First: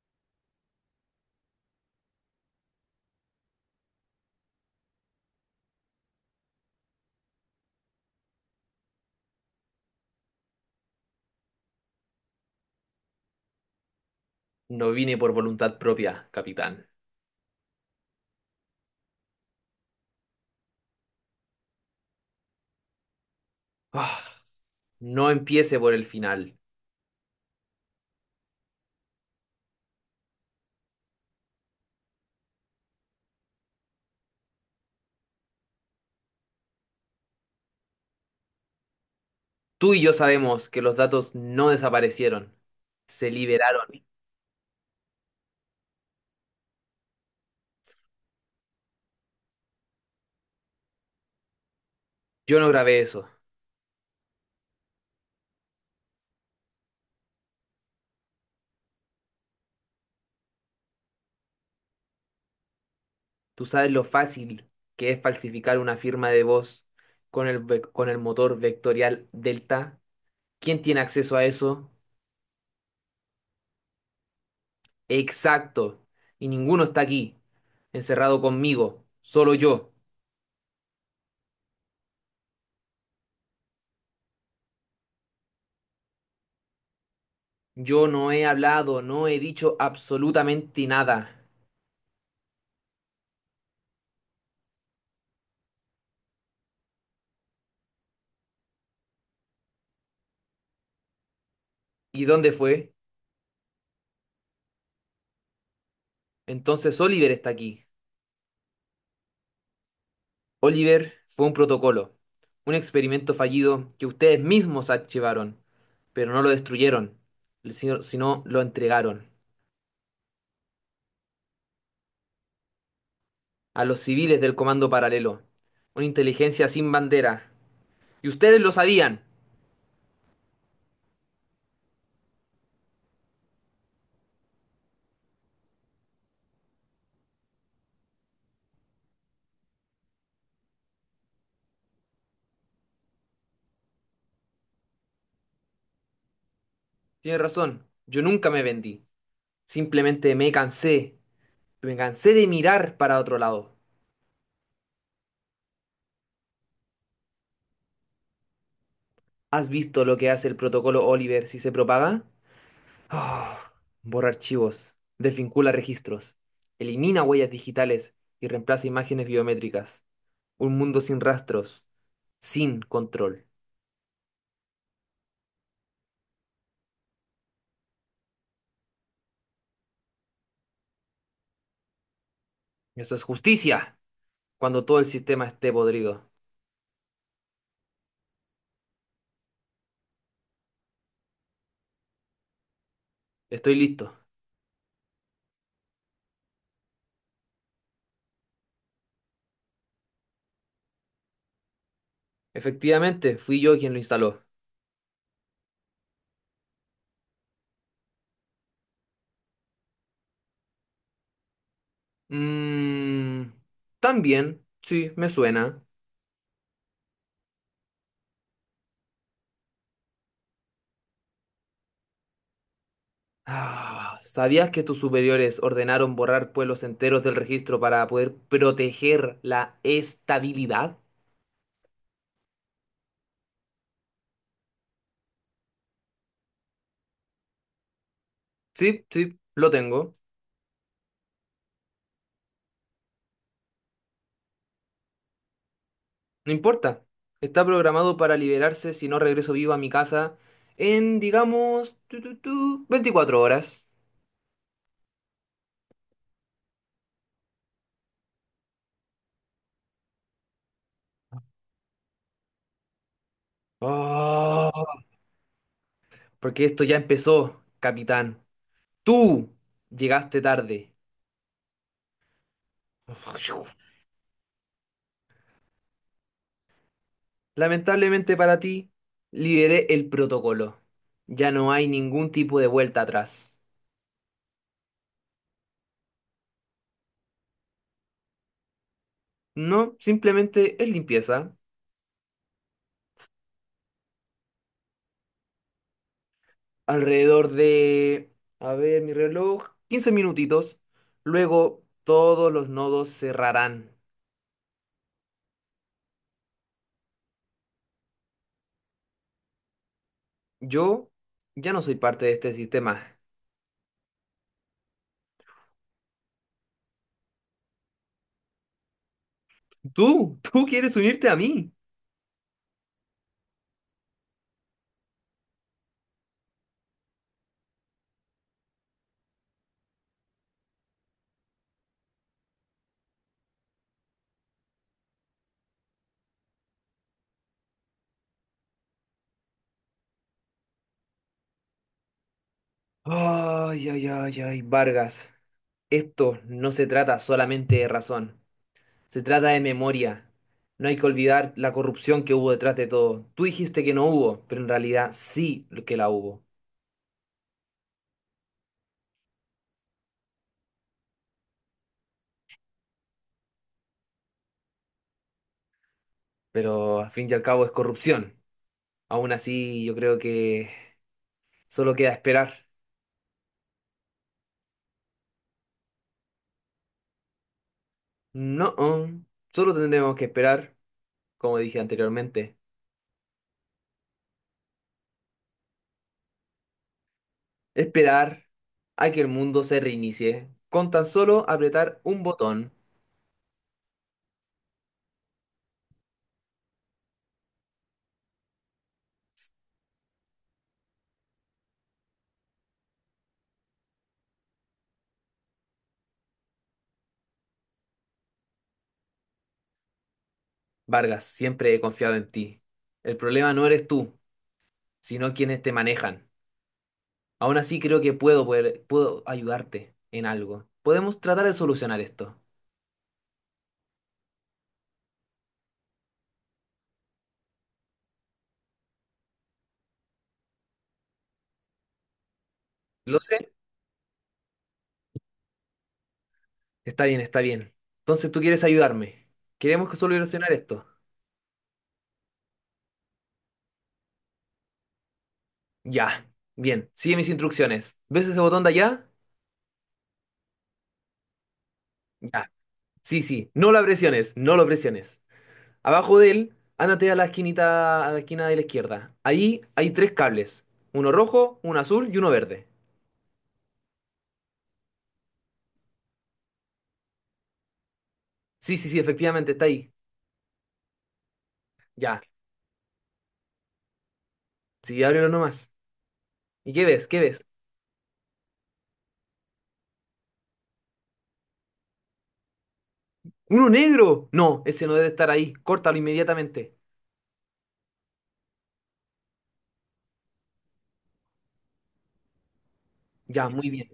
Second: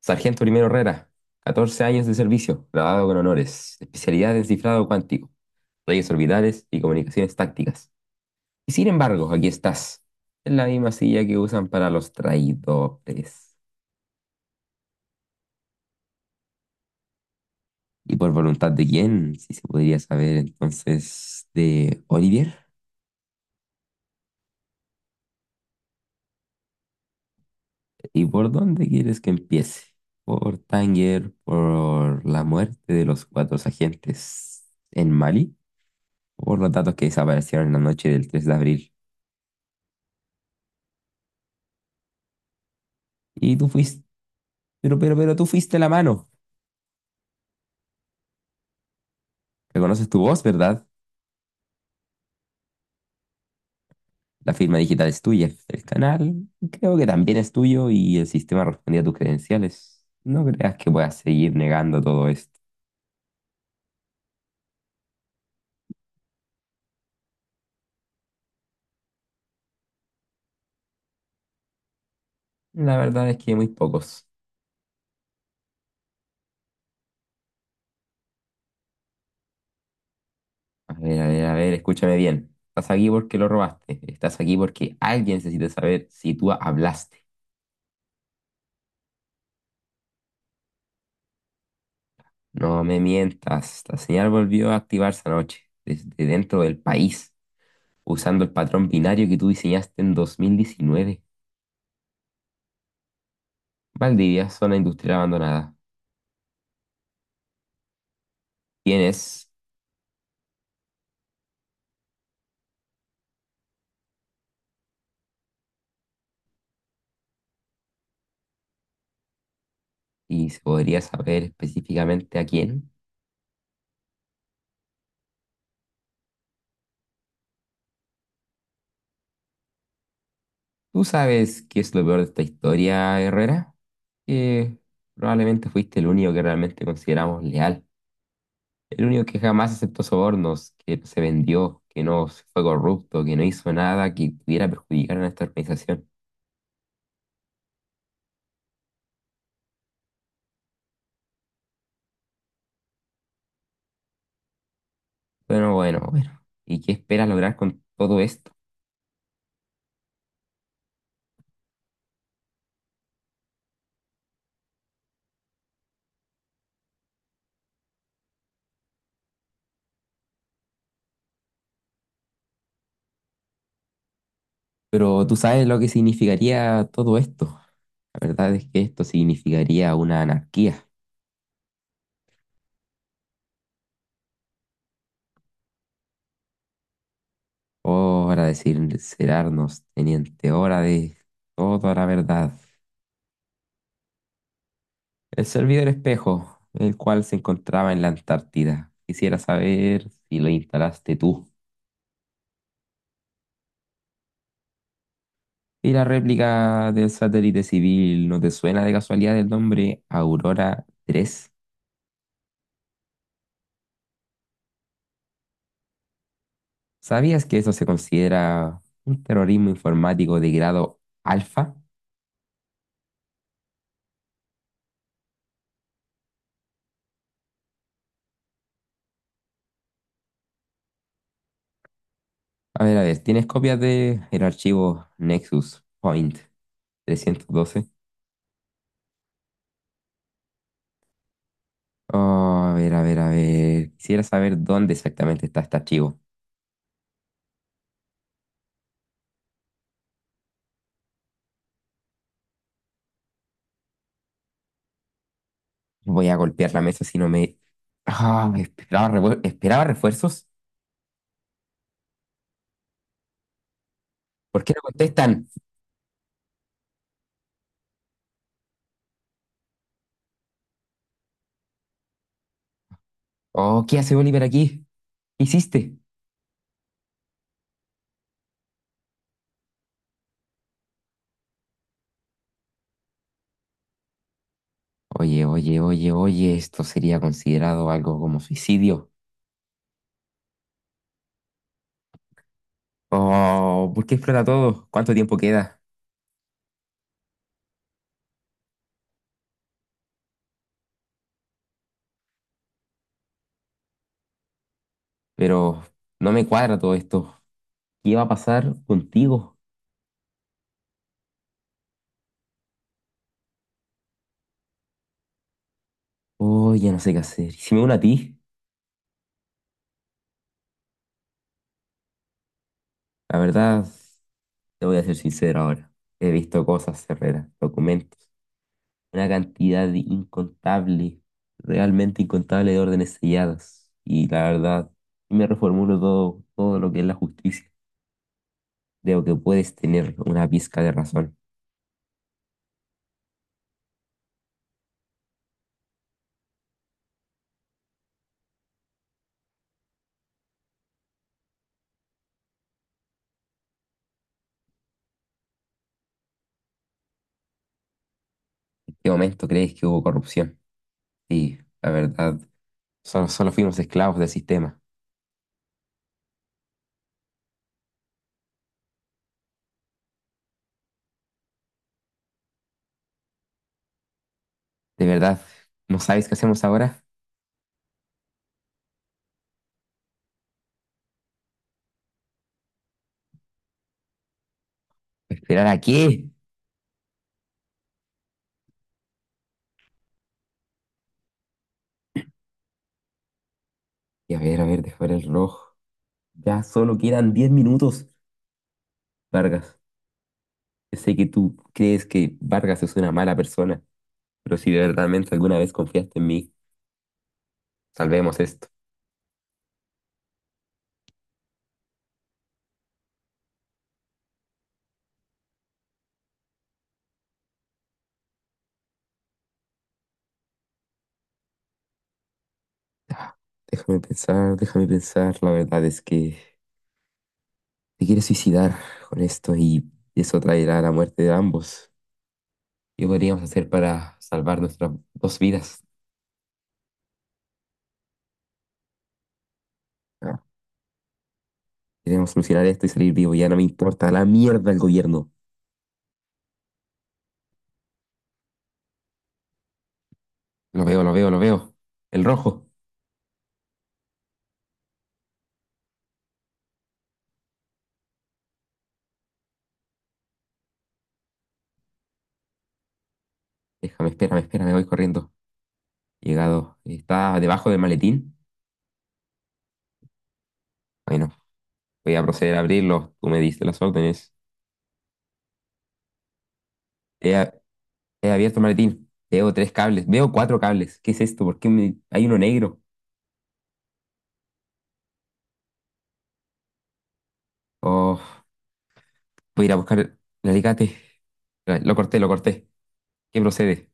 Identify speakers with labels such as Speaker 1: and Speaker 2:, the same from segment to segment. Speaker 1: Sargento Primero Herrera, 14 años de servicio, graduado con honores, especialidad en cifrado cuántico, redes orbitales y comunicaciones tácticas. Y sin embargo, aquí estás, en la misma silla que usan para los traidores.
Speaker 2: No vine por voluntad propia, capitán.
Speaker 1: ¿Y por voluntad de quién? Si se podría saber entonces de Olivier.
Speaker 2: Ah, no empiece por el final.
Speaker 1: ¿Y por dónde quieres que empiece? ¿Por Tanger? ¿Por la muerte de los cuatro agentes en Mali? ¿Por los datos que desaparecieron en la noche del 3 de abril?
Speaker 2: Tú y yo sabemos que los datos no desaparecieron, se
Speaker 1: Y tú
Speaker 2: liberaron.
Speaker 1: fuiste pero tú fuiste la mano. Reconoces tu voz, ¿verdad?
Speaker 2: Yo no grabé eso.
Speaker 1: La firma digital es tuya. El canal creo que también es tuyo y el sistema respondía a tus credenciales. No creas que puedas seguir negando todo esto.
Speaker 2: Tú sabes lo fácil que es falsificar una firma de voz con con el motor vectorial Delta. ¿Quién tiene acceso a eso?
Speaker 1: La verdad es que muy pocos.
Speaker 2: Exacto. Y ninguno está aquí, encerrado conmigo, solo yo.
Speaker 1: A ver, a ver, a ver, escúchame bien. Estás aquí porque lo robaste. Estás aquí porque alguien necesita saber si tú hablaste.
Speaker 2: Yo no he hablado, no he dicho absolutamente nada.
Speaker 1: No me mientas. La señal volvió a activarse anoche, desde dentro del país, usando el patrón binario que tú diseñaste en 2019.
Speaker 2: ¿Y dónde fue?
Speaker 1: Valdivia, zona industrial abandonada.
Speaker 2: Entonces Oliver está aquí.
Speaker 1: ¿Quién es?
Speaker 2: Oliver fue un protocolo, un experimento fallido que ustedes mismos archivaron, pero no lo destruyeron, sino lo entregaron
Speaker 1: Y se podría saber específicamente a quién.
Speaker 2: a los civiles del Comando Paralelo, una inteligencia sin bandera. Y ustedes lo sabían.
Speaker 1: ¿Tú sabes qué es lo peor de esta historia, Herrera? Que probablemente fuiste el único que realmente consideramos leal. El único que jamás aceptó sobornos, que no se vendió, que no fue corrupto, que no hizo nada que pudiera perjudicar a nuestra organización.
Speaker 2: Tienen razón, yo nunca me vendí. Simplemente me cansé de mirar para otro lado.
Speaker 1: Bueno, bueno, bueno. ¿Y qué esperas lograr con todo esto?
Speaker 2: ¿Has visto lo que hace el protocolo Oliver si se propaga? Ah, Borra archivos, desvincula registros, elimina huellas digitales y reemplaza imágenes biométricas. Un mundo sin rastros, sin control.
Speaker 1: Pero tú sabes lo que significaría todo esto. La verdad es que esto significaría una anarquía.
Speaker 2: Eso es justicia, cuando todo el sistema esté podrido.
Speaker 1: Hora de sincerarnos, teniente, hora de toda la verdad.
Speaker 2: Estoy listo.
Speaker 1: El servidor espejo, el cual se encontraba en la Antártida. Quisiera saber si lo instalaste tú.
Speaker 2: Efectivamente, fui yo quien lo instaló.
Speaker 1: Y la réplica del satélite civil, ¿no te suena de casualidad el nombre Aurora 3?
Speaker 2: Mmm... También, sí, me suena.
Speaker 1: ¿Sabías que eso se considera un terrorismo informático de grado alfa?
Speaker 2: Ah, ¿sabías que tus superiores ordenaron borrar pueblos enteros del registro para poder proteger la estabilidad?
Speaker 1: A ver, ¿tienes copias de el archivo Nexus Point 312?
Speaker 2: Sí, sí, lo tengo.
Speaker 1: Oh, a ver, a ver, a ver. Quisiera saber dónde exactamente está este archivo.
Speaker 2: No importa. Está programado para liberarse si no regreso vivo a mi casa en, digamos, 24 horas.
Speaker 1: Voy a golpear la mesa si no me... Esperaba refuerzos. ¿Por qué no
Speaker 2: Ah,
Speaker 1: contestan?
Speaker 2: Porque esto ya empezó, capitán. Tú llegaste tarde.
Speaker 1: Oh, ¿qué hace Oliver aquí? ¿Qué hiciste?
Speaker 2: Lamentablemente para ti, liberé el protocolo. Ya no hay ningún tipo de vuelta atrás.
Speaker 1: Oye, oye, oye, oye, esto sería considerado algo como suicidio.
Speaker 2: No, simplemente es limpieza.
Speaker 1: Oh, ¿por qué explota todo? ¿Cuánto tiempo queda?
Speaker 2: Alrededor de, a ver, mi reloj, 15 minutitos. Luego todos los nodos cerrarán.
Speaker 1: Pero no me cuadra todo esto. ¿Qué va a pasar contigo?
Speaker 2: Yo ya no soy parte de este sistema.
Speaker 1: Oh, ya no sé qué hacer. ¿Y si me uno a ti?
Speaker 2: Tú quieres unirte a mí.
Speaker 1: La verdad. Te voy a ser sincero ahora. He visto cosas, Herrera, documentos, una cantidad de incontable, realmente incontable de órdenes selladas. Y la verdad, me reformulo todo lo que es la justicia. Creo que puedes tener una pizca de razón.
Speaker 2: Ay, ay, ay, ay, Vargas. Esto no se trata solamente de razón, se trata de memoria. No hay que olvidar la corrupción que hubo detrás de todo. Tú dijiste que no hubo, pero en realidad sí que la hubo.
Speaker 1: ¿En qué momento crees que hubo corrupción? Sí, la verdad, solo fuimos esclavos del sistema.
Speaker 2: Pero al fin y al cabo es corrupción. Aún así, yo creo que solo queda esperar.
Speaker 1: ¿De verdad? ¿No sabes qué hacemos ahora?
Speaker 2: No, solo tendremos que esperar, como dije anteriormente.
Speaker 1: ¿Esperar a qué?
Speaker 2: Esperar a que el mundo se reinicie. Con tan solo apretar un botón.
Speaker 1: Y a ver, dejar el reloj. Ya solo quedan 10 minutos, Vargas. Sé que tú crees que Vargas es una mala persona, pero si verdaderamente alguna vez confiaste en mí, salvemos esto.
Speaker 2: Vargas, siempre he confiado en ti. El problema no eres tú, sino quienes te manejan. Aún así creo que puedo ayudarte en algo. Podemos tratar de solucionar esto.
Speaker 1: Ah, Déjame pensar, déjame pensar. La verdad es que te quieres suicidar con esto y eso traerá la muerte de ambos. ¿Qué
Speaker 2: Lo
Speaker 1: podríamos
Speaker 2: sé.
Speaker 1: hacer para salvar nuestras dos vidas?
Speaker 2: Está bien, está bien. Entonces tú quieres ayudarme. Queremos que
Speaker 1: Ah,
Speaker 2: solucionar esto.
Speaker 1: Queremos solucionar esto y salir vivo. Ya no me importa la mierda el gobierno.
Speaker 2: Ya. Bien. Sigue mis instrucciones. ¿Ves ese botón de allá?
Speaker 1: Lo veo, lo veo, lo veo. El
Speaker 2: Ya.
Speaker 1: rojo.
Speaker 2: Sí, sí, no la presiones, no lo presiones. Abajo de él, ándate a la esquinita, a la esquina de la izquierda. Ahí hay tres cables, uno rojo, uno azul y uno verde.
Speaker 1: Déjame, espérame, espérame, voy corriendo. Llegado. ¿Está debajo del maletín?
Speaker 2: Sí, sí, sí, efectivamente, está ahí.
Speaker 1: Bueno. Voy
Speaker 2: Ya,
Speaker 1: a proceder a abrirlos. Tú me diste las órdenes.
Speaker 2: sí, ábrelo nomás. ¿Y qué ves? ¿Qué
Speaker 1: He,
Speaker 2: ves?
Speaker 1: a- he abierto el maletín. Veo tres cables. Veo cuatro cables. ¿Qué es esto? ¿Por qué hay uno negro?
Speaker 2: ¡Uno negro! No, ese no debe estar ahí. Córtalo inmediatamente.
Speaker 1: Oh, voy a ir a buscar el alicate. Lo corté, lo corté. ¿Qué
Speaker 2: Ya, muy bien.
Speaker 1: procede?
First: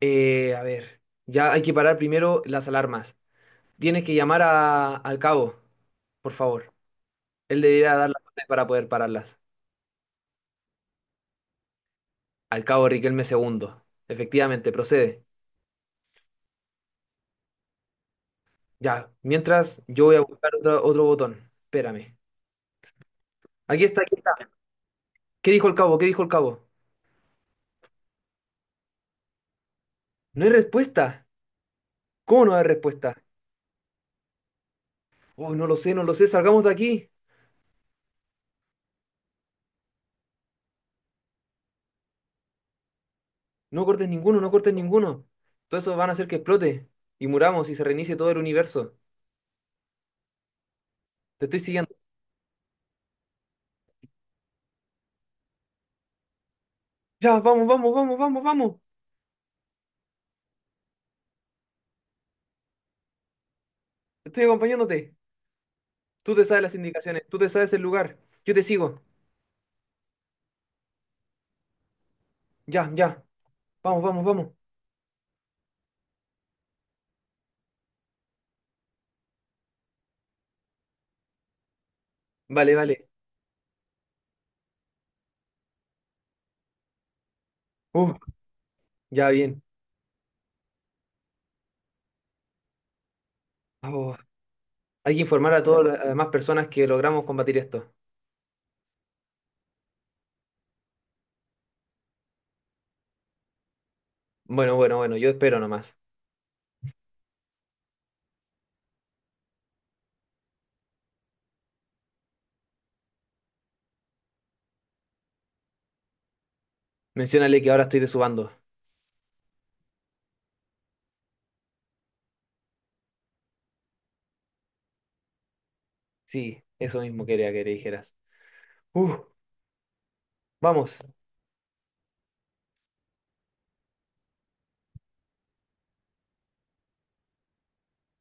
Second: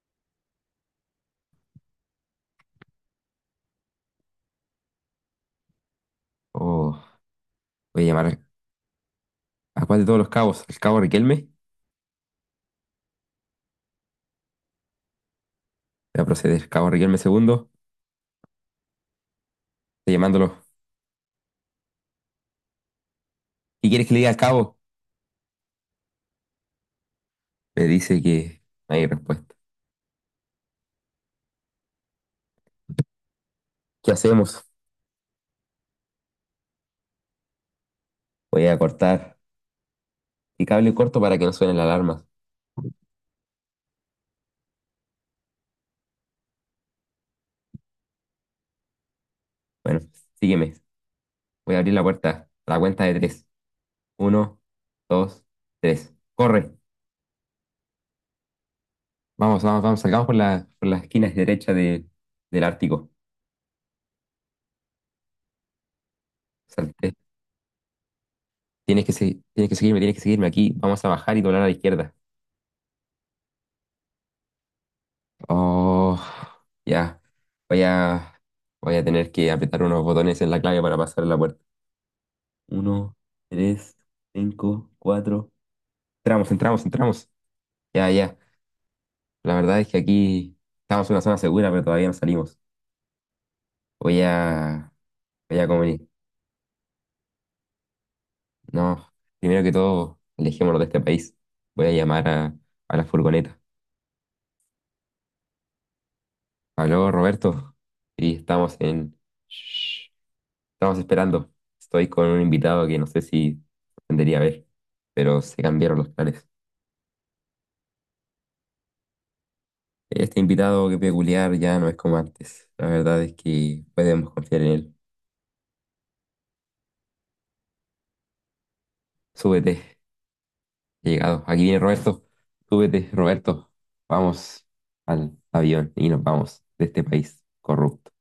Speaker 2: A ver, ya hay que parar primero las alarmas. Tienes que llamar a- al cabo, por favor.
Speaker 1: Oh,
Speaker 2: Él debería
Speaker 1: voy a
Speaker 2: dar las
Speaker 1: llamar
Speaker 2: órdenes para poder pararlas.
Speaker 1: a cuál de todos los cabos. ¿El cabo Riquelme?
Speaker 2: Al cabo Riquelme segundo. Efectivamente, procede.
Speaker 1: Voy a proceder. Cabo Riquelme segundo.
Speaker 2: Ya, mientras yo
Speaker 1: Estoy
Speaker 2: voy a buscar
Speaker 1: llamándolo.
Speaker 2: otro botón. Espérame. Aquí
Speaker 1: ¿Qué
Speaker 2: está,
Speaker 1: quieres que
Speaker 2: aquí
Speaker 1: le diga al
Speaker 2: está.
Speaker 1: cabo?
Speaker 2: ¿Qué dijo el cabo? ¿Qué dijo el cabo?
Speaker 1: Me dice que no hay respuesta.
Speaker 2: No hay respuesta. ¿Cómo no hay respuesta?
Speaker 1: ¿Qué hacemos?
Speaker 2: Oh, no lo sé, no lo sé. Salgamos de aquí.
Speaker 1: Voy a cortar. Y cable corto para que no suenen las alarmas.
Speaker 2: No cortes ninguno, no cortes ninguno. Todo eso van a hacer que explote y muramos y se reinicie todo el universo.
Speaker 1: Bueno, sígueme.
Speaker 2: Te estoy
Speaker 1: Voy a
Speaker 2: siguiendo.
Speaker 1: abrir la puerta. A la cuenta de tres. Uno, dos, tres. Corre.
Speaker 2: Ya, vamos, vamos, vamos, vamos, vamos.
Speaker 1: Vamos, vamos, vamos. Salgamos por por las esquinas derecha del Ártico.
Speaker 2: Estoy acompañándote. Tú te sabes las
Speaker 1: Salté.
Speaker 2: indicaciones, tú te sabes el lugar. Yo te sigo.
Speaker 1: Tienes que seguirme, tienes que seguirme. Aquí vamos a bajar y doblar a la izquierda.
Speaker 2: Ya, ya. Vamos, vamos, vamos.
Speaker 1: Oh, ya. Voy a, voy a tener que apretar unos botones en la clave para pasar la puerta.
Speaker 2: Vale, vale.
Speaker 1: Uno, tres, cinco, cuatro. Entramos, entramos, entramos. Ya,
Speaker 2: Uh,
Speaker 1: ya.
Speaker 2: ya
Speaker 1: La
Speaker 2: bien.
Speaker 1: verdad es que aquí estamos en una zona segura, pero todavía no salimos.
Speaker 2: Oh,
Speaker 1: Voy a,
Speaker 2: hay que informar
Speaker 1: voy
Speaker 2: a
Speaker 1: a
Speaker 2: todas las
Speaker 1: comuni-
Speaker 2: demás personas que logramos combatir esto.
Speaker 1: No, primero que todo, alejémonos de este país. Voy a llamar a la furgoneta.
Speaker 2: Bueno, bueno, bueno, yo espero nomás.
Speaker 1: Aló, Roberto. Sí, estamos en... Shh, estamos esperando. Estoy con un invitado que no sé si tendría a ver, pero se cambiaron los planes.
Speaker 2: Menciónale que ahora estoy de su bando.
Speaker 1: Este invitado que peculiar ya no es como antes. La verdad es que podemos confiar en él.
Speaker 2: Sí, eso mismo quería que le dijeras. Uf,
Speaker 1: Súbete, he
Speaker 2: vamos.
Speaker 1: llegado. Aquí viene Roberto. Súbete, Roberto. Vamos al avión y nos vamos de este país corrupto.